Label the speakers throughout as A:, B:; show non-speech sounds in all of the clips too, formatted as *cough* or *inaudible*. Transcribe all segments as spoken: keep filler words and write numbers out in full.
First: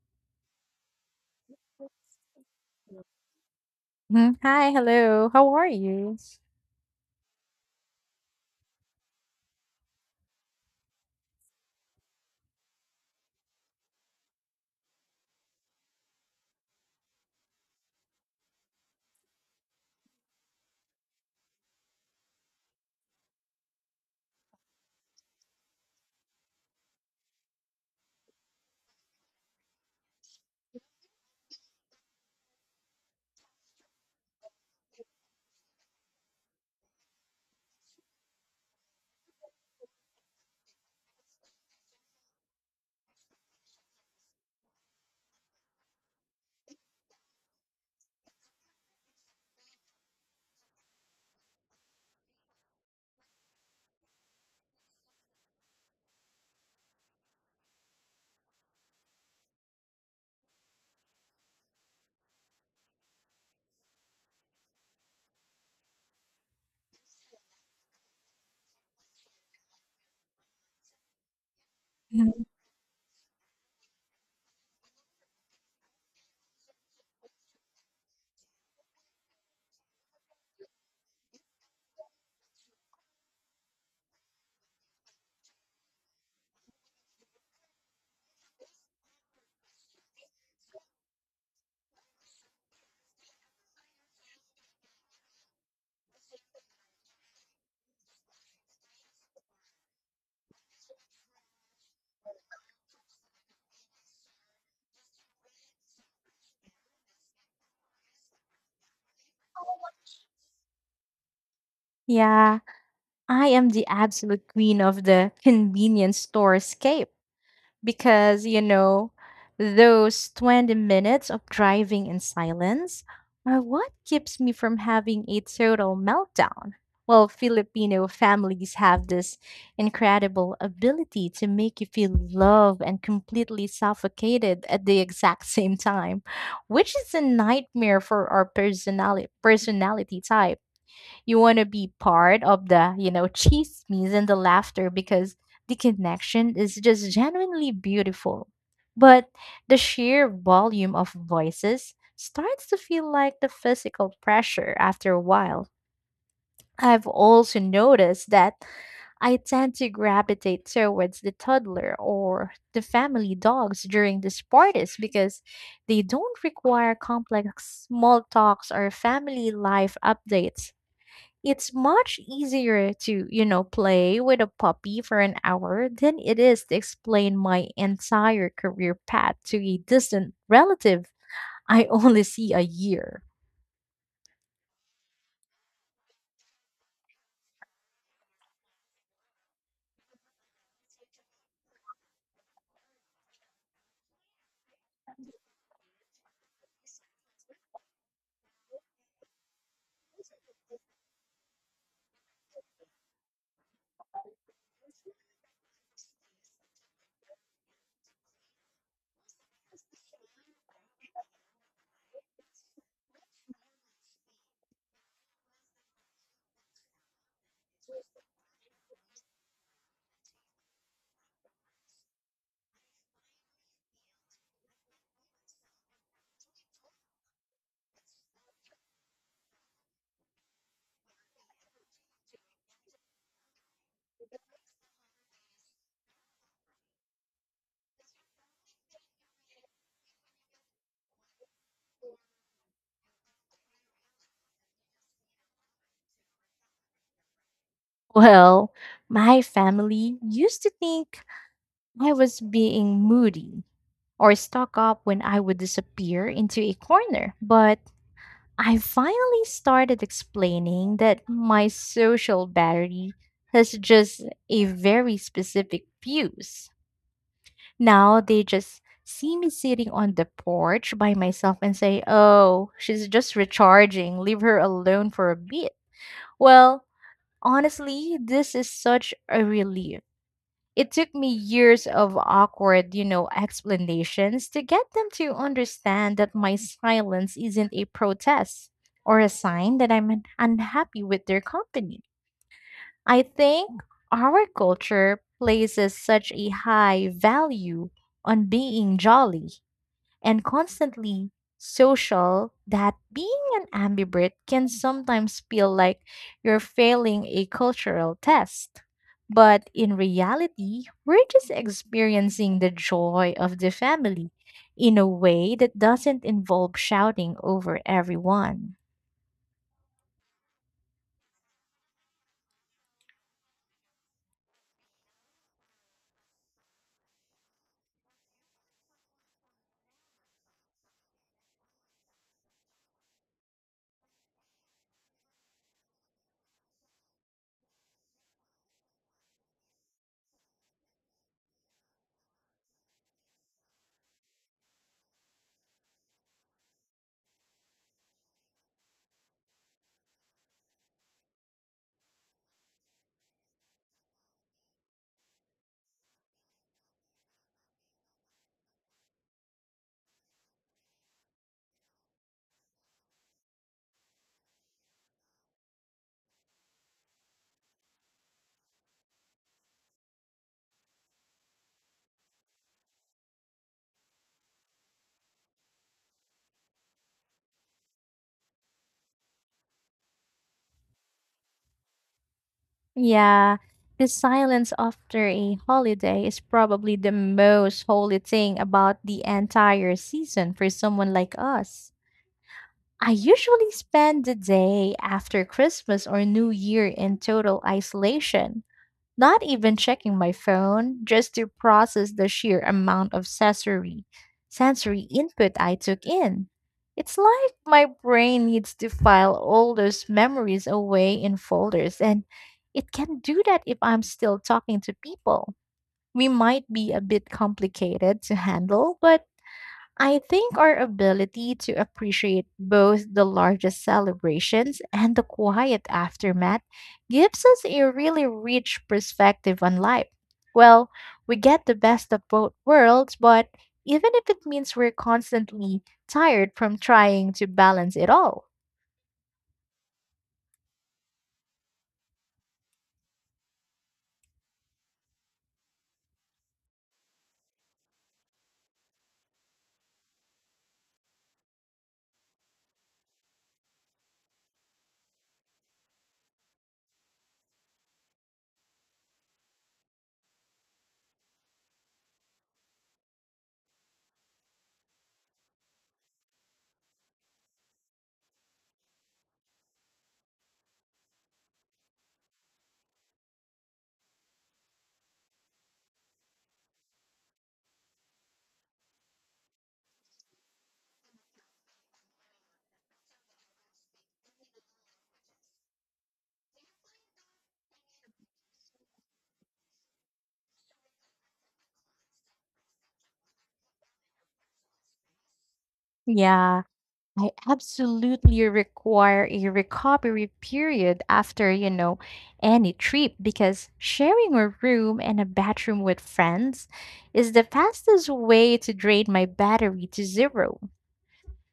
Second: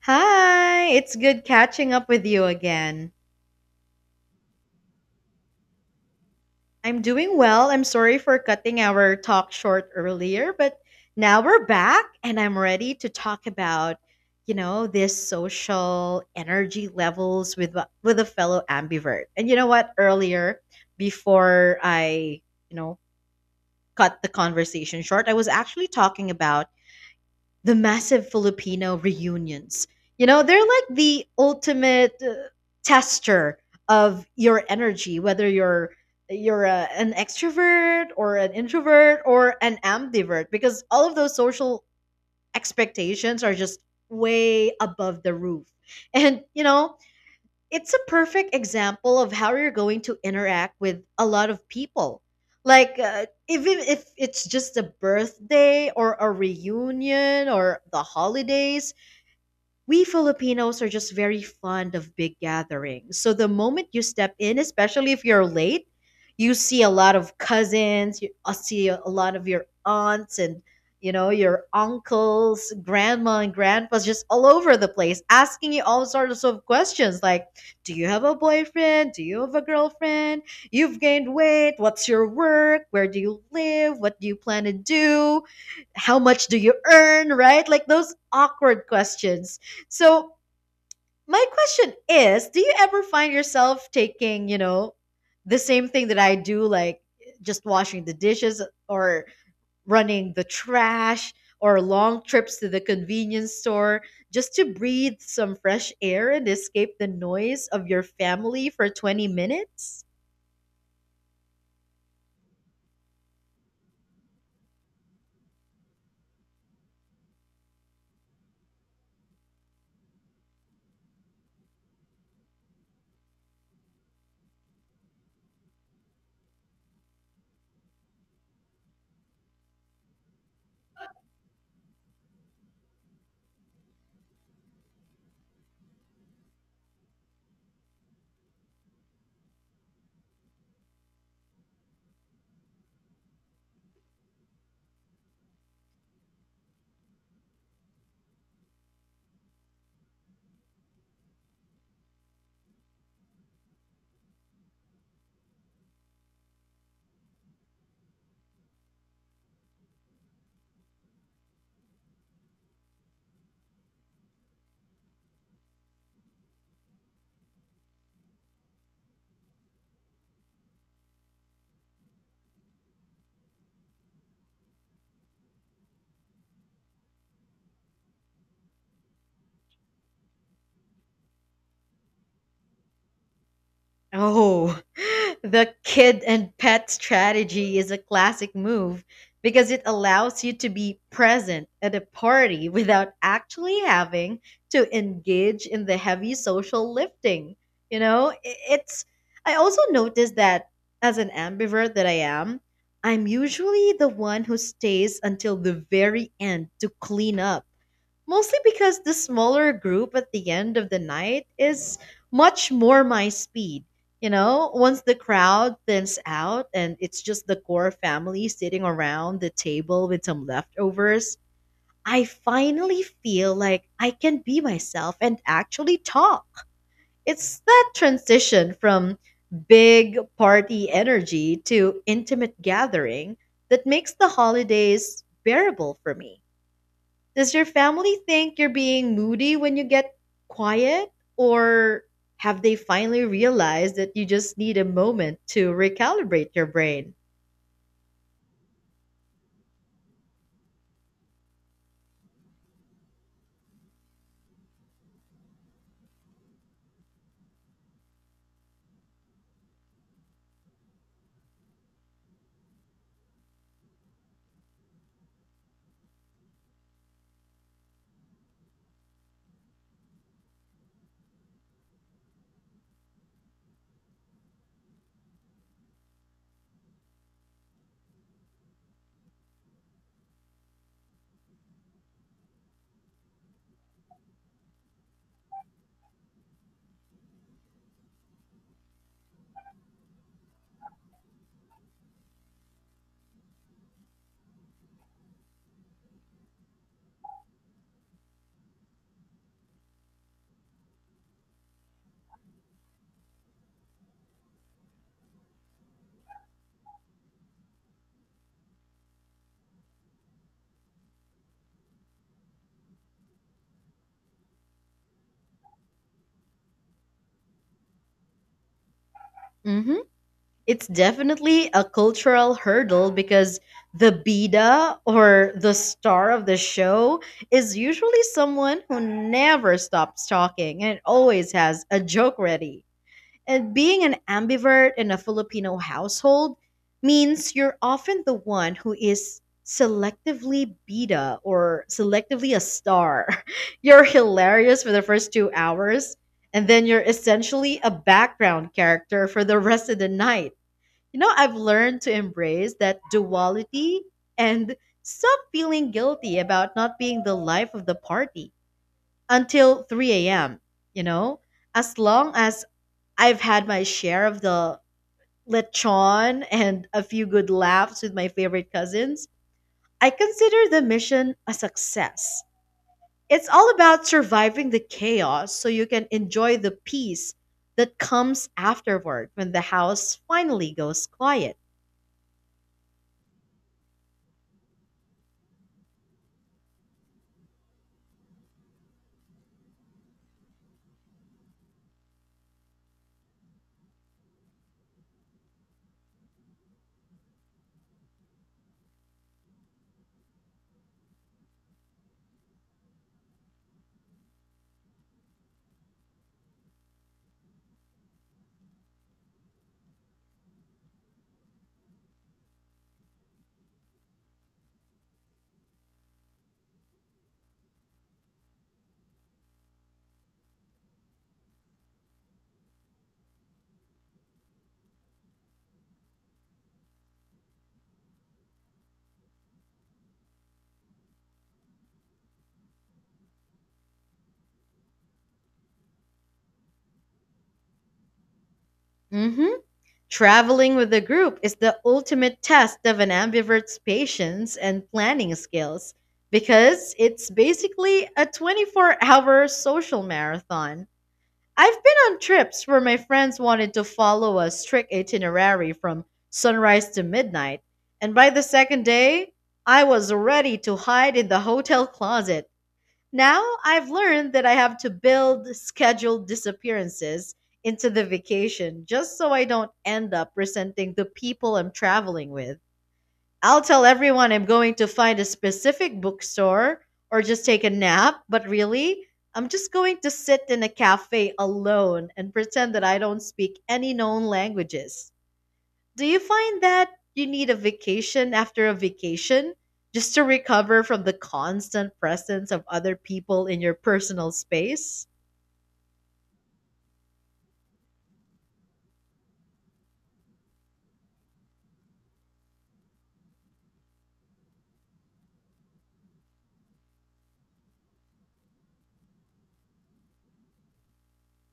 A: Hi, it's good catching up with you again.
B: Mhm. Hi, hello. How are you?
A: I'm doing well. I'm sorry for cutting our talk short earlier, but now we're back and I'm ready to talk about, you know, this social energy levels with with a fellow ambivert. And you know what? Earlier, before I, you know, cut the conversation short, I was actually talking about the massive Filipino reunions. You know, they're like the ultimate uh, tester of your energy, whether you're you're a, an extrovert or an introvert or an ambivert, because all of those social expectations are just way above the roof. And you know, it's a perfect example of how you're going to interact with a lot of people. Like, uh, even if it's just a birthday or a reunion or the holidays, we Filipinos are just very fond of big gatherings. So the moment you step in, especially if you're late, you see a lot of cousins, you uh, see a lot of your aunts and you know your
B: Mhm.
A: uncles, grandma and grandpas just all over the place asking you all sorts of questions like, do you have a boyfriend? Do you have a girlfriend? You've gained weight. What's your work? Where do you live? What do you plan to do? How much do you earn, right? Like those awkward questions. So my question is, do you ever find yourself taking, you know, the same thing that I do, like just washing the dishes or running the trash or long trips to the convenience store just to breathe some fresh air and escape the noise of your family for twenty minutes?
B: Yeah, I am the absolute queen of the convenience store because you know those twenty minutes of driving in silence are what keeps me from having a total meltdown. Well, Filipino families have this incredible ability to make you feel loved and completely suffocated at the exact *laughs* same time, which is a nightmare for our personality personality type. You want to be part of the, you know, chismes and the laughter because the connection is just genuinely beautiful. But the sheer volume of voices starts to feel like the physical pressure after a while. I've also noticed that I tend to gravitate towards the toddler or the family dogs during these parties because they don't require complex small talks or family life updates. It's much easier to, you know, play with a puppy for an hour than it is to explain my entire career path to a distant relative *laughs* I only see a year.
A: Oh, *laughs* the kid and pet strategy is a classic move because it allows you to be present at a party without actually having to engage in the heavy social lifting. You know, I- it's. I also noticed that as an ambivert that I am, I'm usually the one who stays until the very end to clean up. Mostly because the smaller group at the end of the night is much more my speed. You know, once the crowd thins out and it's just the core family sitting around the table with some leftovers, I finally feel like I can be myself and actually talk. It's that transition from big party energy to intimate gathering that makes the holidays bearable for me. Does your family think you're being moody when you get quiet? Or have they finally realized that you just need a moment to recalibrate your brain?
B: Well, my family used to think I was being moody or stuck up when I would disappear into a corner, but I finally started explaining that my social battery has just a very specific fuse. Now they just see me sitting on the porch by myself and say, "Oh, she's just recharging. Leave her alone for a bit." Well, honestly, this is such a relief. It took me years of awkward, you know, explanations to get them to understand that my silence isn't a protest or a sign that I'm un- unhappy with their company. I think our culture places such a high value on being jolly and constantly social that being an ambivert can sometimes feel like you're failing a cultural test. But in reality, we're just experiencing the joy of the family in a way that doesn't involve shouting over everyone.
A: hmm It's definitely a cultural hurdle because the bida or the star of the show is usually someone who never stops talking and always has a joke ready. And being an ambivert in a Filipino household means you're often the one who is selectively beta or selectively a star. *laughs* You're hilarious for the first two hours, and then you're essentially a background character for the rest of the night. You know, I've learned to embrace that duality and stop feeling guilty about not being the life of the party until three a m. You know, as long as I've had my share of the lechon and a few good laughs with my favorite cousins. I consider the mission a success. It's all about surviving the chaos so you can enjoy the peace that comes afterward when the house finally goes quiet.
B: Yeah, the silence after a holiday is probably the most holy thing about the entire season for someone like us. I usually spend the day after Christmas or New Year in total isolation, not even checking my phone, just to process the sheer amount of sensory sensory input I took in. It's like my brain needs to file all those memories away in folders and it can do that if I'm still talking to people. We might be a bit complicated to handle, but I think our ability to appreciate both the largest celebrations and the quiet aftermath gives us a really rich perspective on life. Well, we get the best of both worlds, but even if it means we're constantly tired from trying to balance it all.
A: hmm Traveling with a group is the ultimate test of an ambivert's patience and planning skills because it's basically a twenty-four hour social marathon. I've been on trips where my friends wanted to follow a strict itinerary from sunrise to midnight, and by the second day, I was ready to hide in the hotel closet. Now I've learned that I have to build scheduled disappearances into the vacation just so I don't end up resenting the people I'm traveling with. I'll tell everyone I'm going to find a specific bookstore or just take a nap, but really, I'm just going to sit in a cafe alone and pretend that I don't speak any known languages. Do you find that you need a vacation after a vacation just to recover from the constant presence of other people in your personal space?
B: Yeah, I absolutely require a recovery period after, you know, any trip because sharing a room and a bathroom with friends is the fastest way to drain my battery to zero.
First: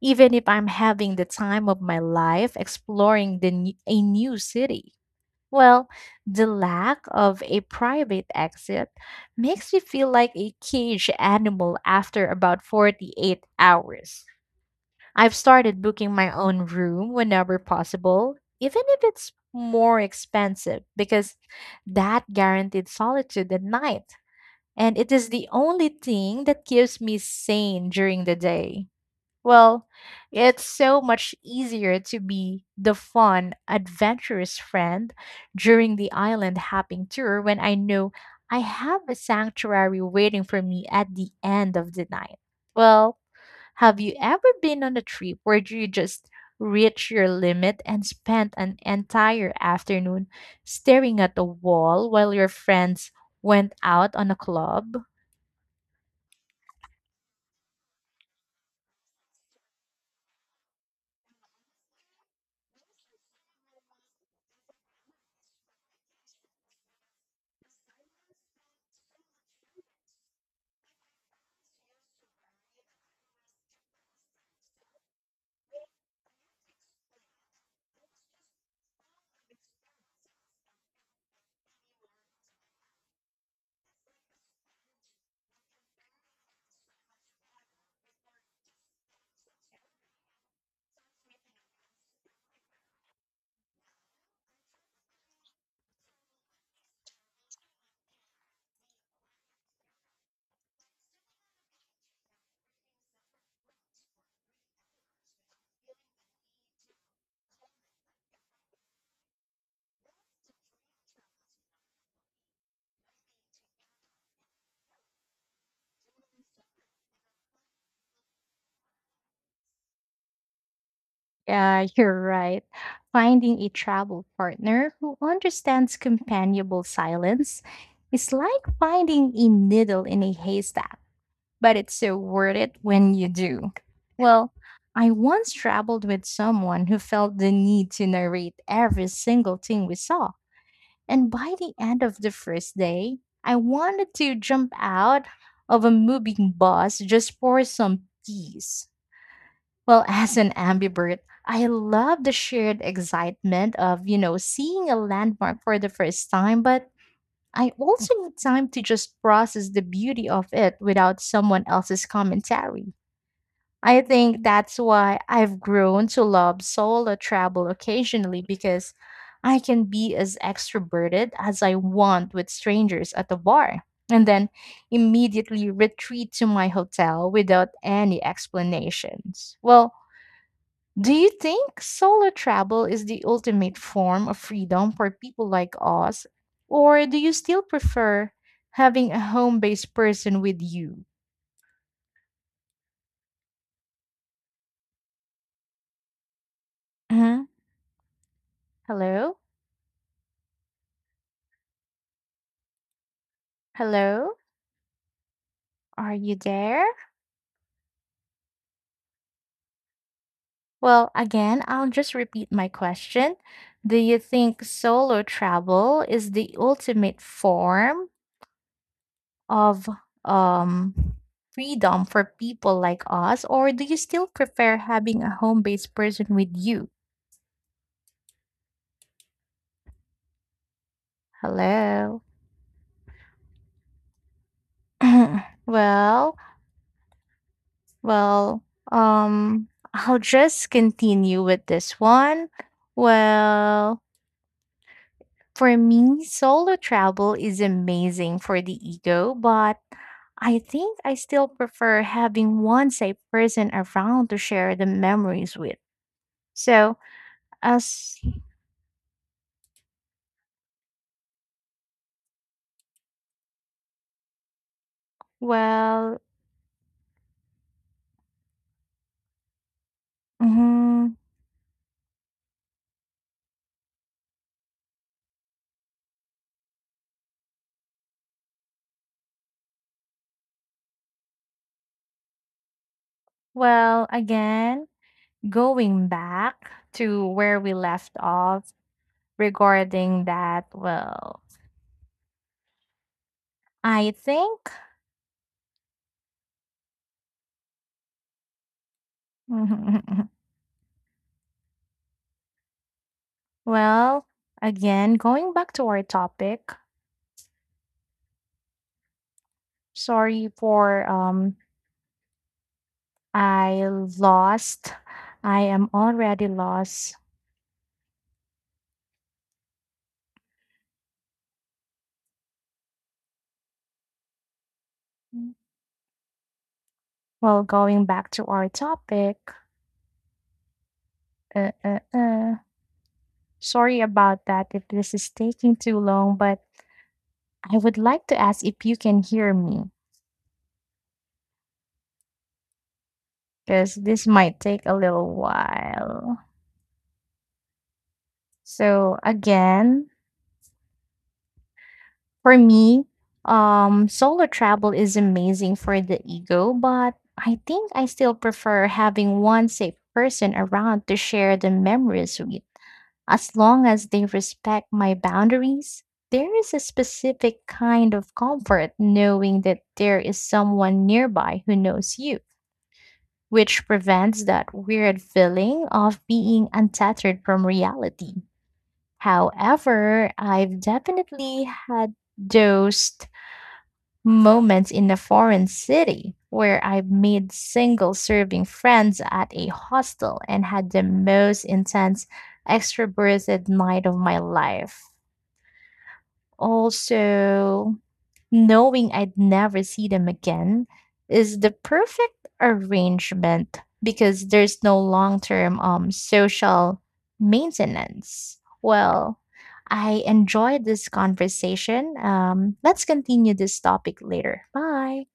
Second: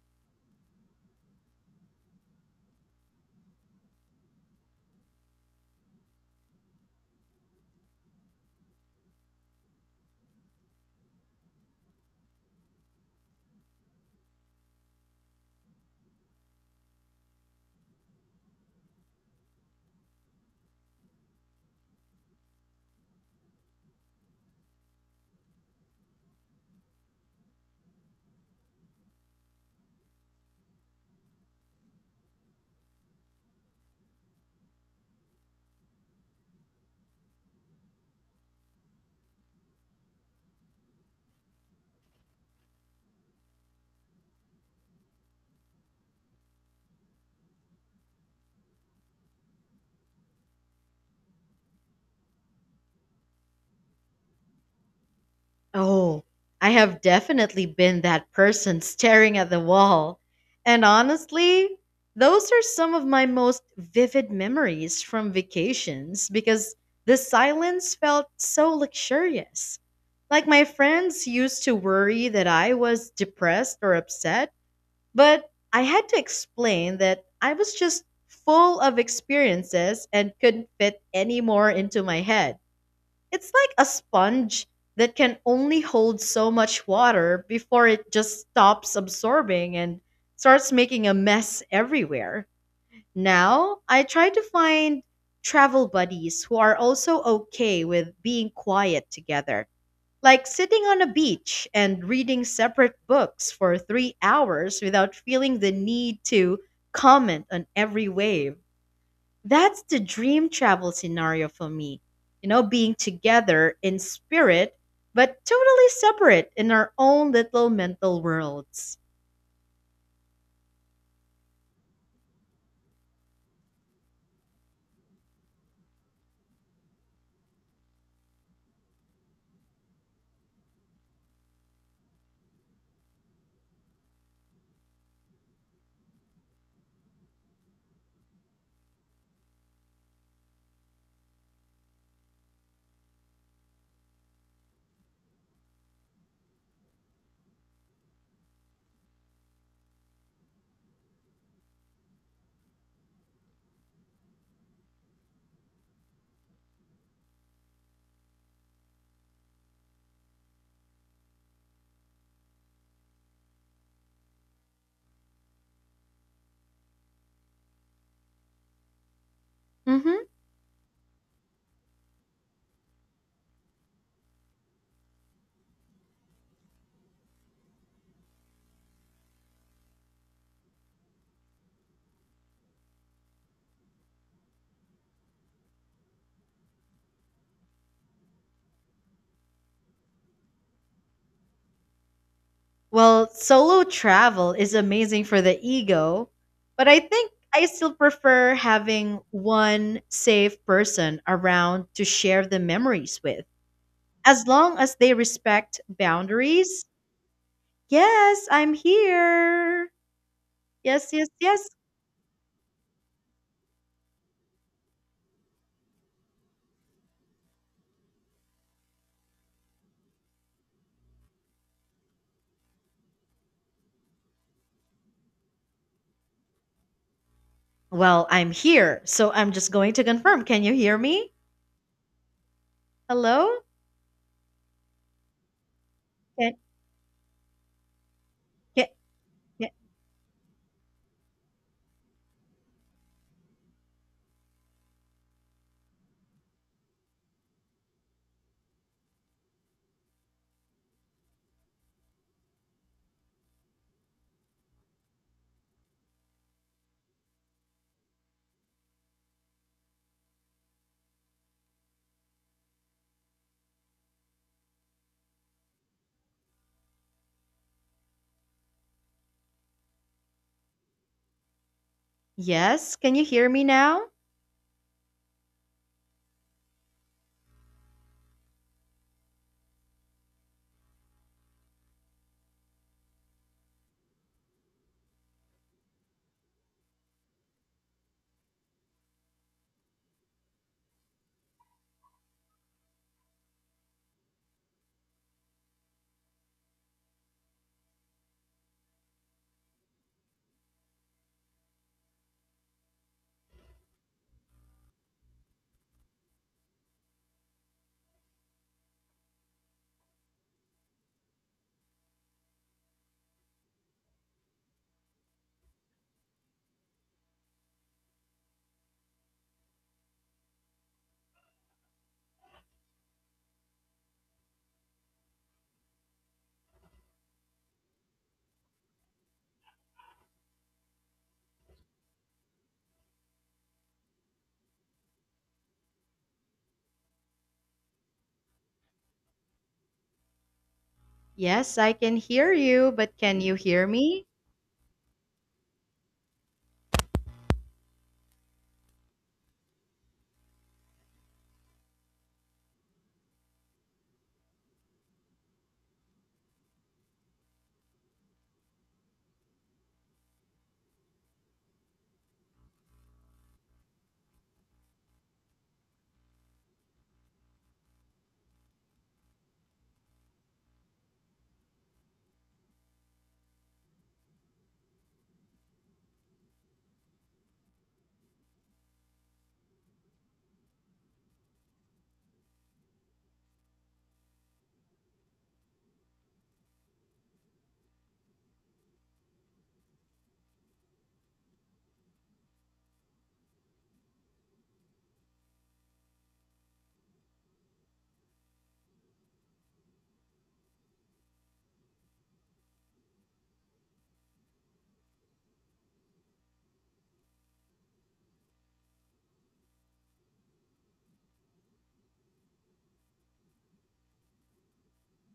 B: Even if I'm having the time of my life exploring the n- a new city. Well, the lack of a private exit makes me feel like a caged animal after about forty-eight hours. I've started booking my own room whenever possible, even if it's more expensive, because that guaranteed solitude at night. And it is the only thing that keeps me sane during the day. Well, it's so much easier to be the fun, adventurous friend during the island hopping tour when I know I have a sanctuary waiting for me at the end of the night. Well, have you ever been on a trip where you just reached your limit and spent an entire afternoon staring at the wall while your friends went out on a club?
A: Oh, I have definitely been that person staring at the wall. And honestly, those are some of my most vivid memories from vacations because the silence felt so luxurious. Like, my friends used to worry that I was depressed or upset, but I had to explain that I was just full of experiences and couldn't fit any more into my head. It's like a sponge that can only hold so much water before it just stops absorbing and starts making a mess everywhere. Now, I try to find travel buddies who are also okay with being quiet together, like sitting on a beach and reading separate books for three hours without feeling the need to comment on every wave. That's the dream travel scenario for me. You know, being together in spirit, but totally separate in our own little mental worlds.
B: Yeah, *laughs* you're right. Finding a travel partner who understands companionable silence is like finding a needle in a haystack, but it's so worth it when you do. Well, I once traveled with someone who felt the need to narrate every single thing we saw. And by the end of the first day, I wanted to jump out of a moving bus just for some peace. Well, *laughs* as an ambivert, I love the shared excitement of, you know, seeing a landmark for the first time, but I also need time to just process the beauty of it without someone else's commentary. I think that's why I've grown to love solo travel occasionally because I can be
A: hmm
B: as extroverted as I want with strangers at the bar and then immediately retreat to my hotel without any explanations. Well, do you think solo travel is the ultimate form of freedom for people like us? Or do you still prefer having a home based person with you?
A: Well, solo travel is amazing for the ego, but I think
B: Mhm.
A: I still prefer having
B: Hello?
A: one safe person around to share the memories with.
B: Hello?
A: As long as they respect
B: Are you
A: boundaries,
B: there?
A: yes, I'm here. Yes,
B: Well,
A: yes,
B: again,
A: yes.
B: I'll just repeat my question. Do you think solo travel is the ultimate form of um, freedom for people like us, or do you still prefer having a home based person with you?
A: Well, I'm here, so I'm just going to confirm. Can you hear me?
B: Hello.
A: Hello?
B: *clears throat* Well,
A: Can,
B: well,
A: can,
B: um,
A: can,
B: *laughs* I'll just continue with this one. Well, for me, solo travel is amazing for the ego, but I think I still prefer having one safe person around to share the memories with. So, as well, mhm,
A: yes, can you hear me now?
B: well, again, going back to where we left off regarding that, well, I think, *laughs* well, again, going back to our topic, sorry for, um, I lost, I am already lost. Well, going back to our topic, uh, uh, uh, sorry about that if this is taking too long, but I would like to ask if you can hear me
A: Yes, I can hear you, but can you hear
B: because this
A: me?
B: might take a little while. So, again, for me, um, solo travel is amazing for the ego, but I think I still prefer having one safe person around to share the memories with. As long as they respect my boundaries, there is a specific kind of comfort knowing that there is someone nearby who knows you, which prevents that weird feeling of being untethered from reality. However, I've definitely had those moments in a foreign city where I've made single serving friends at a hostel and had the most intense extroverted night of my life. Also, knowing I'd never see them again is the perfect arrangement because there's no long-term um social maintenance. Well, I enjoyed this conversation. Um, let's continue this topic later. Bye.